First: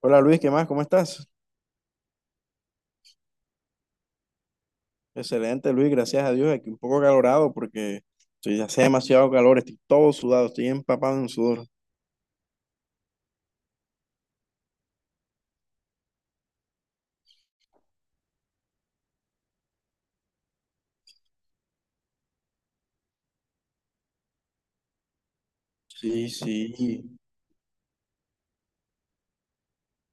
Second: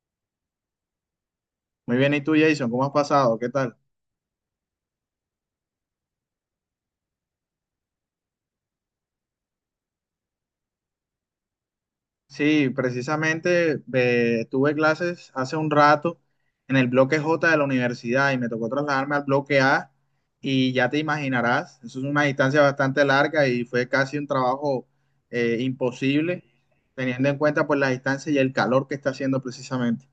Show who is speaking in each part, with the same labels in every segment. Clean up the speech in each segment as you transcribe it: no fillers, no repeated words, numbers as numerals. Speaker 1: Hola Luis, ¿qué más? ¿Cómo estás?
Speaker 2: Muy bien, ¿y tú, Jason? ¿Cómo has pasado? ¿Qué tal?
Speaker 1: Excelente Luis, gracias a Dios. Aquí un poco calorado porque hace demasiado calor, estoy todo sudado, estoy empapado en sudor.
Speaker 2: Sí, precisamente, tuve clases hace un rato en el bloque J de la universidad y me tocó trasladarme al bloque A y ya te imaginarás, eso es una distancia bastante larga y fue casi un trabajo
Speaker 1: Sí,
Speaker 2: imposible,
Speaker 1: sí,
Speaker 2: teniendo en cuenta pues la distancia y el calor que está haciendo precisamente.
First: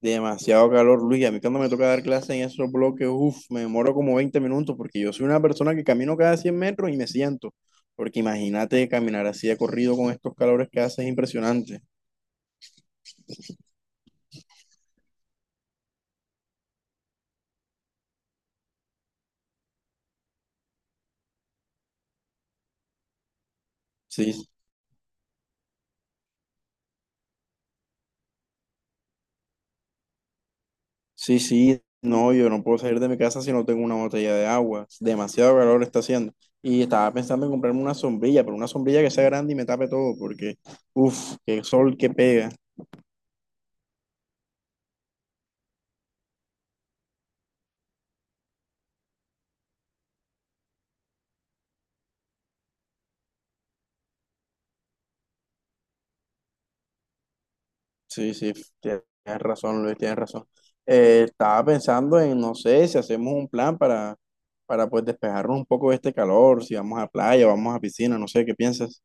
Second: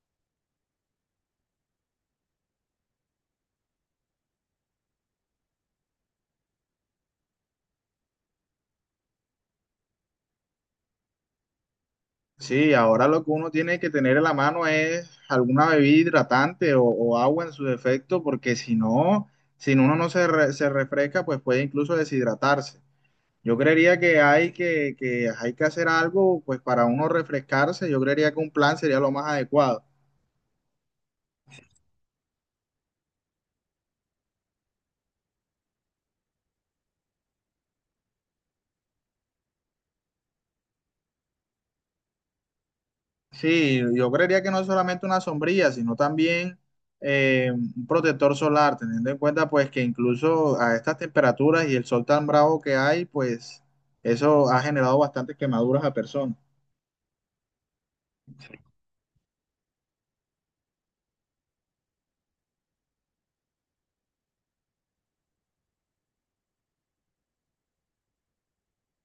Speaker 1: demasiado calor Luis. A mí cuando me toca dar clase en esos bloques, uff, me demoro como 20 minutos porque yo soy una persona que camino cada 100 metros y me siento. Porque imagínate caminar así de corrido con estos calores que hace es impresionante.
Speaker 2: Sí, ahora lo que uno tiene que tener en la mano es alguna bebida hidratante o agua en su defecto, porque si no, si uno no se refresca, pues puede incluso deshidratarse. Yo creería que
Speaker 1: Sí, sí.
Speaker 2: hay que hacer algo pues para uno refrescarse. Yo creería que un plan sería lo más adecuado.
Speaker 1: Sí, sí, no, yo no puedo salir de mi casa si no tengo una botella de agua. Demasiado calor está haciendo. Y estaba pensando en comprarme una sombrilla, pero una sombrilla que sea grande y me tape todo, porque uff, qué sol que pega.
Speaker 2: Sí, yo creería que no es solamente una sombrilla, sino también un protector solar, teniendo en cuenta pues que incluso a estas temperaturas y el sol tan bravo que hay, pues eso ha generado bastantes quemaduras a personas.
Speaker 1: Sí, sí, tienes razón, Luis, tienes razón. Estaba pensando en, no sé, si hacemos un plan para, para despejarnos un poco de este calor, si vamos a playa, vamos a piscina, no sé, ¿qué piensas?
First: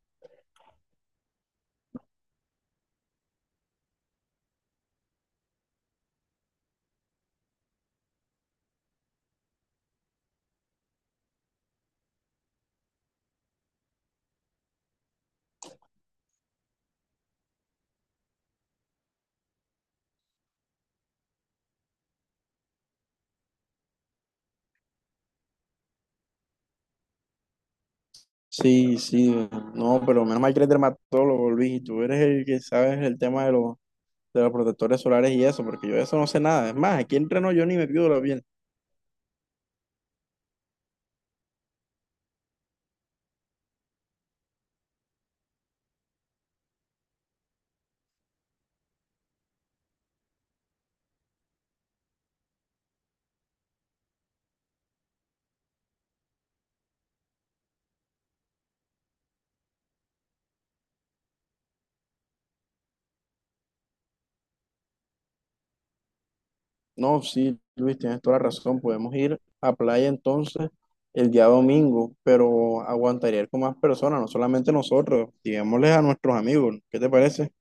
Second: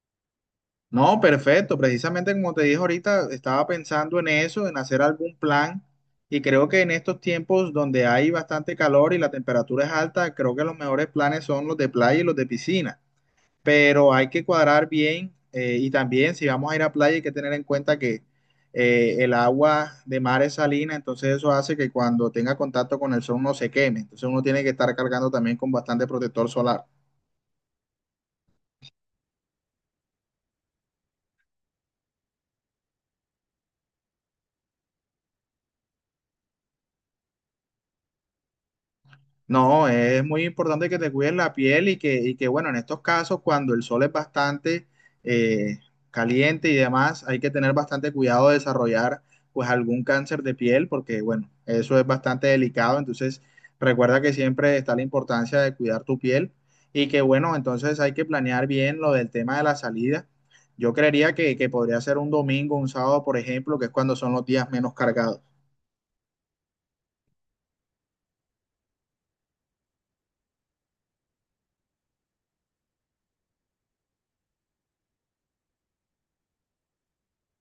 Speaker 2: No, perfecto. Precisamente como te dije ahorita, estaba pensando en eso, en hacer algún plan. Y creo que en estos tiempos donde hay bastante calor y la temperatura es alta, creo que los mejores planes son los de playa y los de piscina. Pero hay que cuadrar bien, y también si vamos a ir a playa hay que tener en cuenta que el agua de mar es salina, entonces eso hace que cuando tenga contacto con el sol no se queme, entonces uno tiene que estar cargando también con bastante protector solar.
Speaker 1: Sí, sí, no, pero menos mal que eres dermatólogo, Luis, y tú eres el que sabes el tema de los protectores solares y eso, porque yo de eso no sé nada. Es más, aquí entreno yo ni me la bien.
Speaker 2: No, es muy importante que te cuides la piel y que, bueno, en estos casos, cuando el sol es bastante eh, caliente y demás, hay que tener bastante cuidado de desarrollar, pues, algún cáncer de piel, porque, bueno, eso es bastante delicado. Entonces, recuerda que siempre está la importancia de cuidar tu piel y que, bueno, entonces hay que planear bien lo del tema de la salida. Yo creería que podría ser un domingo, un sábado, por ejemplo, que es cuando son los días menos cargados.
Speaker 1: No, sí, Luis, tienes toda la razón. Podemos ir a playa entonces el día domingo, pero aguantaría ir con más personas, no solamente nosotros, digámosles a nuestros amigos. ¿Qué te parece?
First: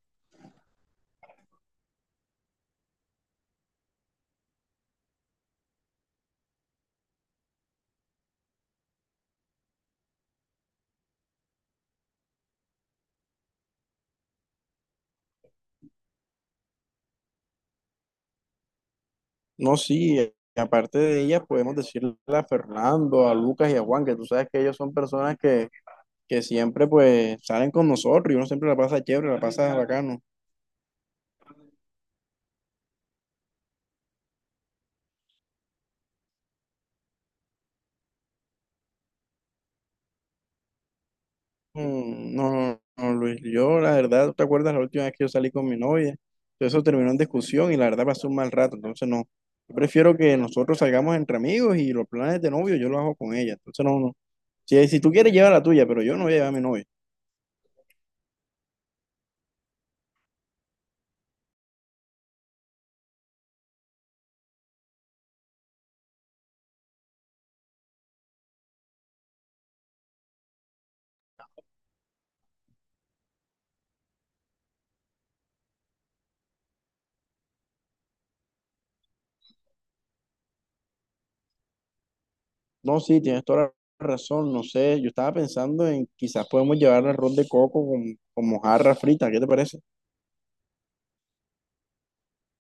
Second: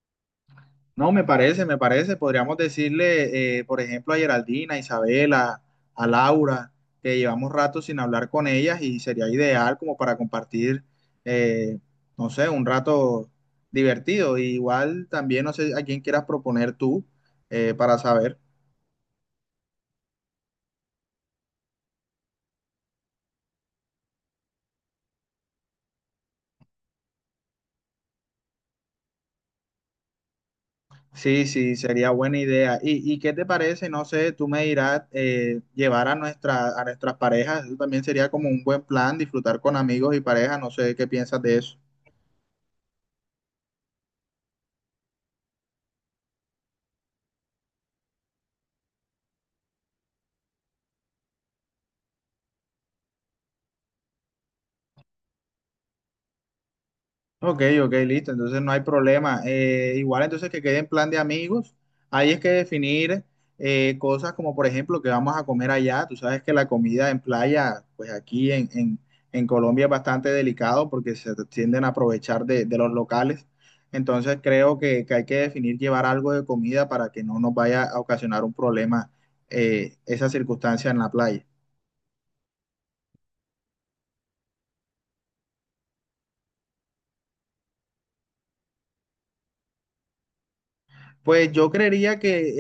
Speaker 2: No, me parece, me parece. Podríamos decirle, por ejemplo, a Geraldina, a Isabela, a Laura, que llevamos rato sin hablar con ellas y sería ideal como para compartir, eh, no sé, un rato divertido. Y igual también, no sé a quién quieras proponer tú, para saber.
Speaker 1: No, sí, aparte de ellas, podemos decirle a Fernando, a Lucas y a Juan, que tú sabes que ellos son personas que, que siempre salen con nosotros y uno siempre la pasa chévere, la pasa bacano.
Speaker 2: Sí, sí, sería buena idea. ¿Y qué te parece? No sé, tú me dirás llevar a nuestras parejas. Eso también sería como un buen plan, disfrutar con amigos y parejas. No sé qué piensas de eso.
Speaker 1: No, no, no, Luis, yo la verdad, ¿te acuerdas la última vez que yo salí con mi novia? Todo eso terminó en discusión y la verdad pasó un mal rato, entonces no. Yo prefiero que nosotros salgamos entre amigos y los planes de novio yo los hago con ella, entonces no, no. Si tú quieres lleva la tuya, pero yo no voy a llevar a mi novia.
Speaker 2: Ok, ok, listo, entonces no hay problema. Igual entonces que quede en plan de amigos, ahí es que definir cosas como por ejemplo que vamos a comer allá. Tú sabes que la comida en playa, pues aquí en Colombia es bastante delicado porque se tienden a aprovechar de los locales. Entonces creo que hay que definir llevar algo de comida para que no nos vaya a ocasionar un problema esa circunstancia en la playa.
Speaker 1: No, sí, tienes toda la razón, no sé, yo estaba pensando en quizás podemos llevar arroz de coco con mojarra frita, ¿qué te parece?
Speaker 2: Pues yo creería que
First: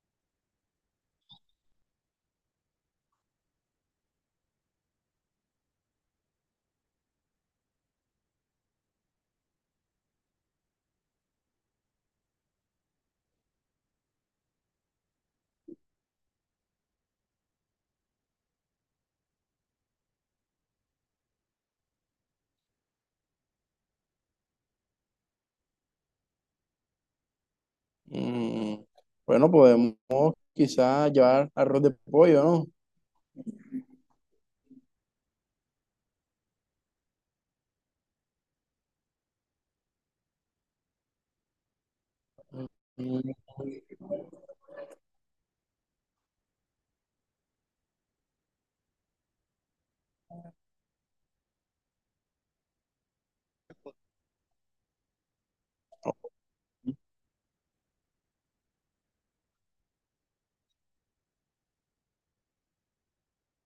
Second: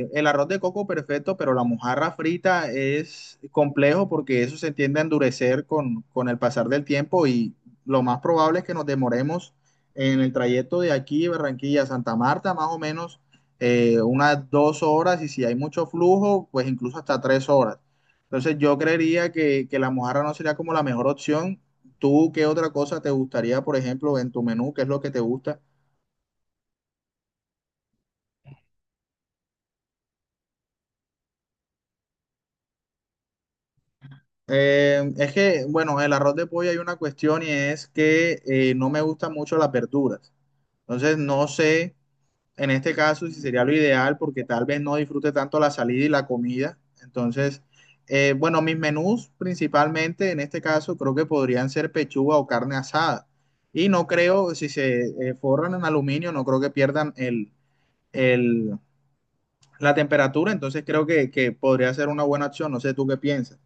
Speaker 2: el arroz de coco perfecto, pero la mojarra frita es complejo porque eso se tiende a endurecer con el pasar del tiempo y lo más probable es que nos demoremos en el trayecto de aquí, Barranquilla a Santa Marta, más o menos unas 2 horas y si hay mucho flujo, pues incluso hasta 3 horas. Entonces yo creería que la mojarra no sería como la mejor opción. ¿Tú qué otra cosa te gustaría, por ejemplo, en tu menú? ¿Qué es lo que te gusta?
Speaker 1: Mm, bueno, podemos quizás llevar arroz de pollo, ¿no?
Speaker 2: Es que, bueno, el arroz de pollo hay una cuestión y es que no me gustan mucho las verduras. Entonces, no sé en este caso
Speaker 1: Mm.
Speaker 2: si sería lo ideal porque tal vez no disfrute tanto la salida y la comida. Entonces, bueno, mis menús principalmente en este caso creo que podrían ser pechuga o carne asada. Y no creo, si se forran en aluminio, no creo que pierdan el- la temperatura. Entonces, creo que podría ser una buena opción. No sé tú qué piensas.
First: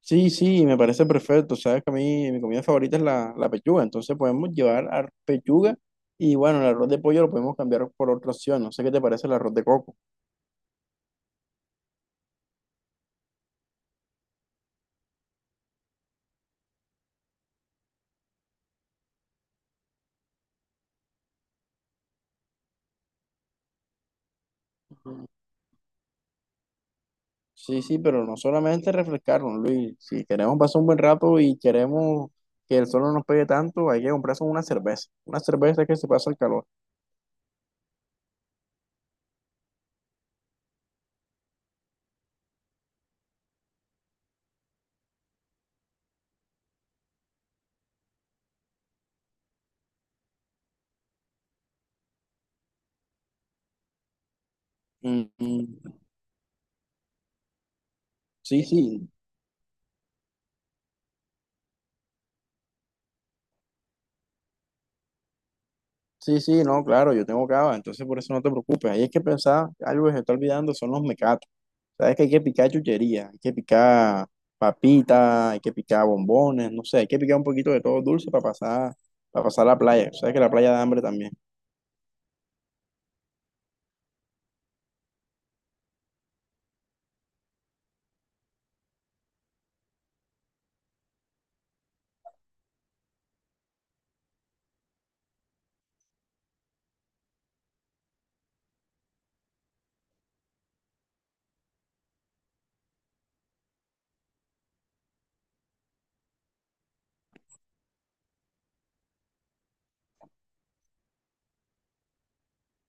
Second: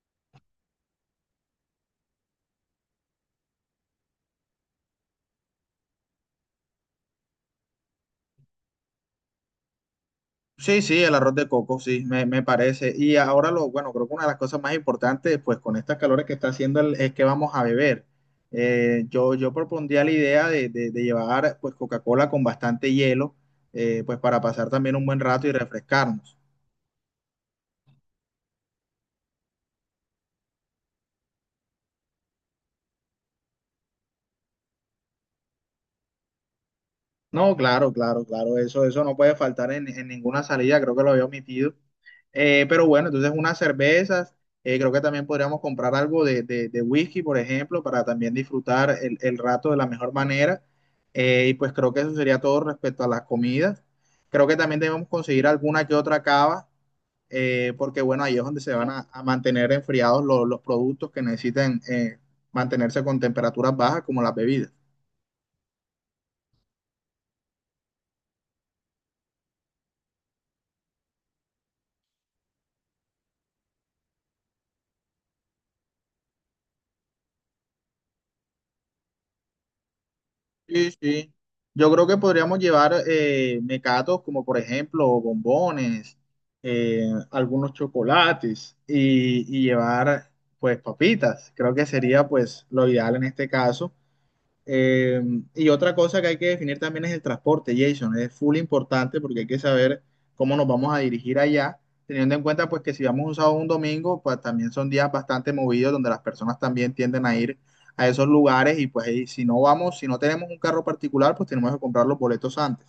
Speaker 1: Sí, sí, me parece perfecto. Sabes que a mí mi comida favorita es la, la pechuga, entonces podemos llevar a pechuga y bueno, el arroz de pollo lo podemos cambiar por otra opción. No sé qué te parece el arroz de coco.
Speaker 2: Sí, sí, el arroz de coco, sí, me parece. Y ahora bueno, creo que una de las cosas más importantes, pues con estas calores que está haciendo es que vamos a beber. Yo propondría la idea de llevar pues Coca-Cola con bastante hielo, pues para pasar también un buen
Speaker 1: Ujú.
Speaker 2: rato y refrescarnos.
Speaker 1: Sí, sí, pero no solamente refrescarnos, Luis. Si queremos pasar un buen rato y queremos que el sol no nos pegue tanto, hay que comprarse una cerveza. Una cerveza que se pasa el calor.
Speaker 2: No, claro, claro, claro, eso no puede faltar en ninguna salida, creo que lo había omitido. Pero bueno, entonces unas cervezas, creo que también podríamos comprar algo de whisky, por ejemplo, para también disfrutar el rato de la mejor manera. Y pues creo que eso sería todo respecto a las comidas. Creo que también debemos
Speaker 1: Mm,
Speaker 2: conseguir alguna que
Speaker 1: mm,
Speaker 2: otra cava, porque bueno, ahí es donde
Speaker 1: sí,
Speaker 2: se van a,
Speaker 1: sí,
Speaker 2: a mantener enfriados los productos que necesitan mantenerse con temperaturas bajas, como las bebidas.
Speaker 1: sí, sí, no, claro, yo tengo cava, entonces por eso no te preocupes. Ahí es que pensaba, algo que se está olvidando son los mecatos. Sabes que hay que picar chuchería, hay que picar papitas, hay que picar bombones, no sé, hay que picar un poquito de todo dulce para pasar la playa. Sabes que la playa da
Speaker 2: Sí,
Speaker 1: hambre
Speaker 2: sí.
Speaker 1: también.
Speaker 2: Yo creo que podríamos llevar mecatos como por ejemplo bombones, algunos chocolates y llevar pues papitas. Creo que sería pues lo ideal en este caso. Eh, y otra cosa que hay que definir también es el transporte, Jason. Es full importante porque hay que saber cómo nos vamos a dirigir allá, teniendo en cuenta pues que si vamos un sábado o un domingo, pues también son días bastante movidos donde las personas también tienden a ir a esos lugares y pues ahí, si no vamos, si no tenemos un carro particular, pues tenemos que comprar los boletos antes.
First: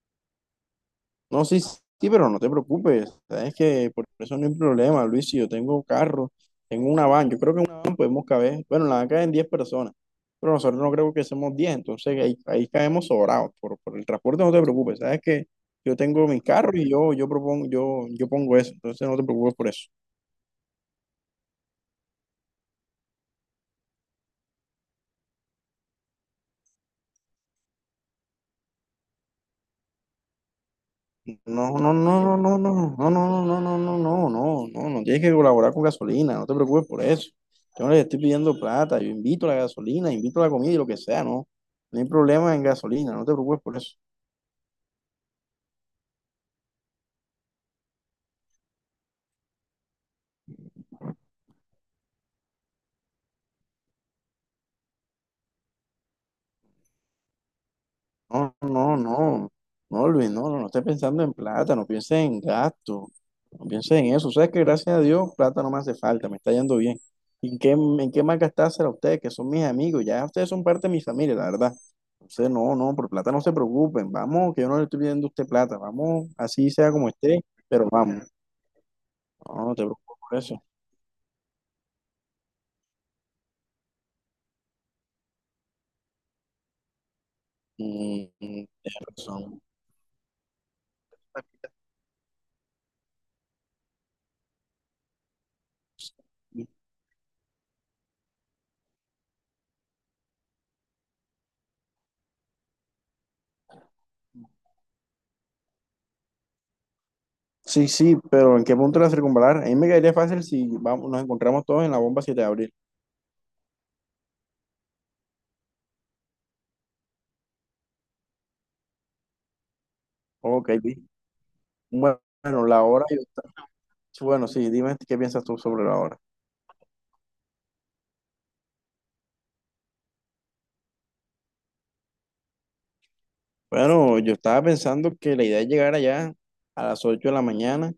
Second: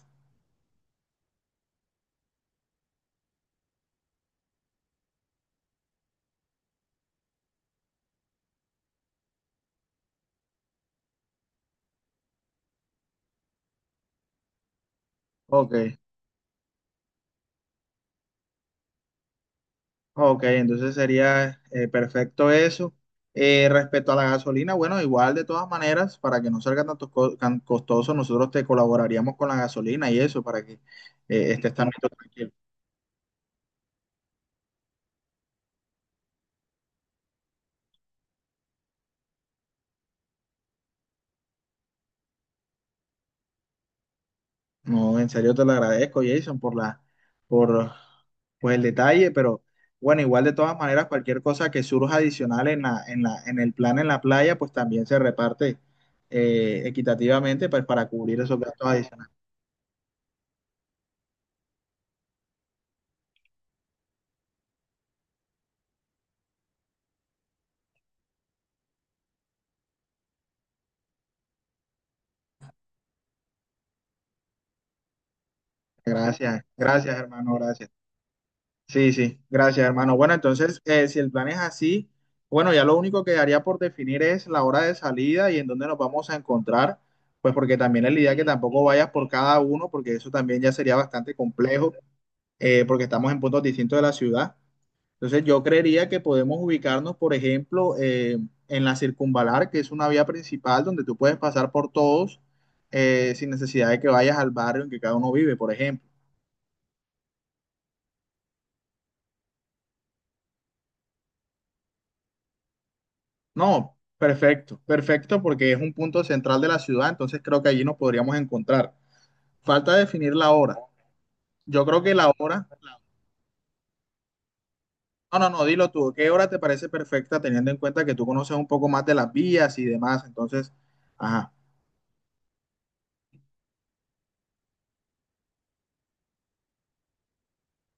Speaker 1: No, sí, sí, pero no te preocupes. Sabes que por eso no hay problema, Luis. Si yo tengo carro, tengo una van, yo creo que en una van podemos caber. Bueno, en la van caben 10 personas, pero nosotros no creo que seamos 10, entonces ahí, ahí caemos sobrados. Por el transporte no te preocupes. Sabes que yo
Speaker 2: Ok.
Speaker 1: tengo mi carro y yo, yo pongo eso, entonces no te preocupes por eso.
Speaker 2: Ok, entonces sería perfecto eso. Respecto a la gasolina, bueno, igual de todas maneras, para que no salga tan costoso, nosotros te colaboraríamos con la gasolina y eso, para que
Speaker 1: No,
Speaker 2: estés también
Speaker 1: no, no, no,
Speaker 2: tranquilo.
Speaker 1: no, no, no, no, no, no, no, no, no, no, no, no tienes que colaborar con gasolina, no te preocupes por eso. Yo no les estoy pidiendo plata, yo invito a la gasolina, invito a la comida y lo que sea, no. No hay problema en gasolina, no te preocupes por eso.
Speaker 2: No, en serio te lo agradezco, Jason, por la, por pues, el detalle, pero bueno, igual de todas maneras, cualquier cosa que surja adicional en el plan en la playa, pues también se reparte equitativamente pues, para cubrir
Speaker 1: No,
Speaker 2: esos gastos
Speaker 1: no,
Speaker 2: adicionales.
Speaker 1: no, no, Luis, no, no, no estés pensando en plata, no pienses en gasto, no pienses en eso. Sabes que gracias a Dios plata no me hace falta, me está yendo bien. ¿Y en qué más gastársela a ustedes, que son mis amigos? Ya ustedes son parte de mi familia, la verdad. Entonces, no, no, por plata no se preocupen, vamos, que yo no le estoy pidiendo a usted plata, vamos,
Speaker 2: Gracias,
Speaker 1: así sea como
Speaker 2: gracias,
Speaker 1: esté,
Speaker 2: hermano,
Speaker 1: pero
Speaker 2: gracias.
Speaker 1: vamos,
Speaker 2: Sí, sí,
Speaker 1: no, no te
Speaker 2: gracias, hermano.
Speaker 1: preocupes
Speaker 2: Bueno,
Speaker 1: por eso.
Speaker 2: entonces, si el plan es así, bueno, ya lo único que haría por definir es la hora de salida y en dónde nos vamos a encontrar, pues porque también es la
Speaker 1: Mm,
Speaker 2: idea que
Speaker 1: mm,
Speaker 2: tampoco
Speaker 1: tienes
Speaker 2: vayas por cada
Speaker 1: razón.
Speaker 2: uno, porque eso también ya sería bastante complejo, porque estamos en puntos distintos de la ciudad. Entonces, yo creería que podemos ubicarnos, por ejemplo, en la Circunvalar, que es una vía principal donde tú puedes pasar por todos sin necesidad de que vayas al barrio en que cada uno vive, por ejemplo.
Speaker 1: Sí, sí, pero ¿en qué punto la circunvalar? A mí me caería fácil si vamos, nos encontramos todos en la bomba 7 de abril.
Speaker 2: No, perfecto, perfecto, porque es un punto central de la ciudad, entonces creo que allí nos podríamos encontrar. Falta definir la
Speaker 1: Ok.
Speaker 2: hora. Yo creo que
Speaker 1: Bueno,
Speaker 2: la
Speaker 1: bueno,
Speaker 2: hora,
Speaker 1: la hora, bueno, sí, dime qué
Speaker 2: no,
Speaker 1: piensas
Speaker 2: no,
Speaker 1: tú
Speaker 2: no,
Speaker 1: sobre
Speaker 2: dilo
Speaker 1: la
Speaker 2: tú,
Speaker 1: hora.
Speaker 2: ¿qué hora te parece perfecta teniendo en cuenta que tú conoces un poco más de las vías y demás? Entonces, ajá,
Speaker 1: Bueno, yo estaba pensando que la idea es llegar allá a las 8 de la mañana,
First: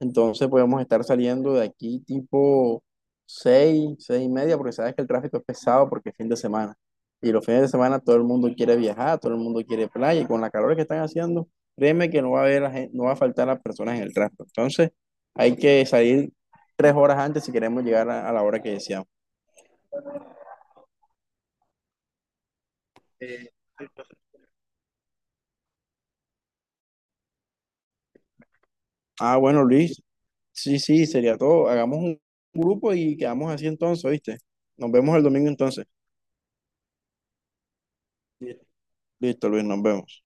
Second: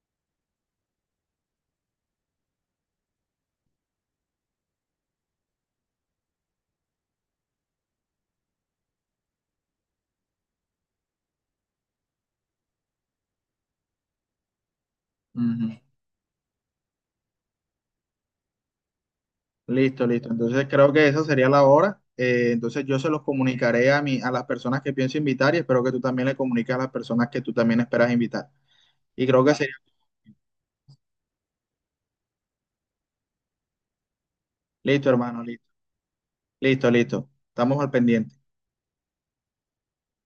Speaker 1: entonces podemos estar saliendo de aquí tipo 6, 6:30, porque sabes que el tráfico es pesado porque es fin de semana. Y los fines de semana todo el mundo quiere viajar, todo el mundo quiere playa, y con la calor que están haciendo, créeme que no va a haber, no va a faltar las personas en el tráfico. Entonces, hay
Speaker 2: ujú,
Speaker 1: que salir 3 horas antes si queremos llegar a la hora que deseamos.
Speaker 2: listo, listo. Entonces creo que esa sería la hora. Entonces yo se los comunicaré a las personas que pienso invitar y espero que tú también le comuniques a las personas que tú también esperas invitar. Y
Speaker 1: Ah,
Speaker 2: creo que
Speaker 1: bueno,
Speaker 2: sería,
Speaker 1: Luis, sí, sí, sería todo. Hagamos un grupo y quedamos así entonces, ¿viste? Nos
Speaker 2: listo,
Speaker 1: vemos el
Speaker 2: hermano,
Speaker 1: domingo
Speaker 2: listo,
Speaker 1: entonces.
Speaker 2: listo, listo. Estamos al pendiente.
Speaker 1: Sí. Listo, Luis, nos vemos.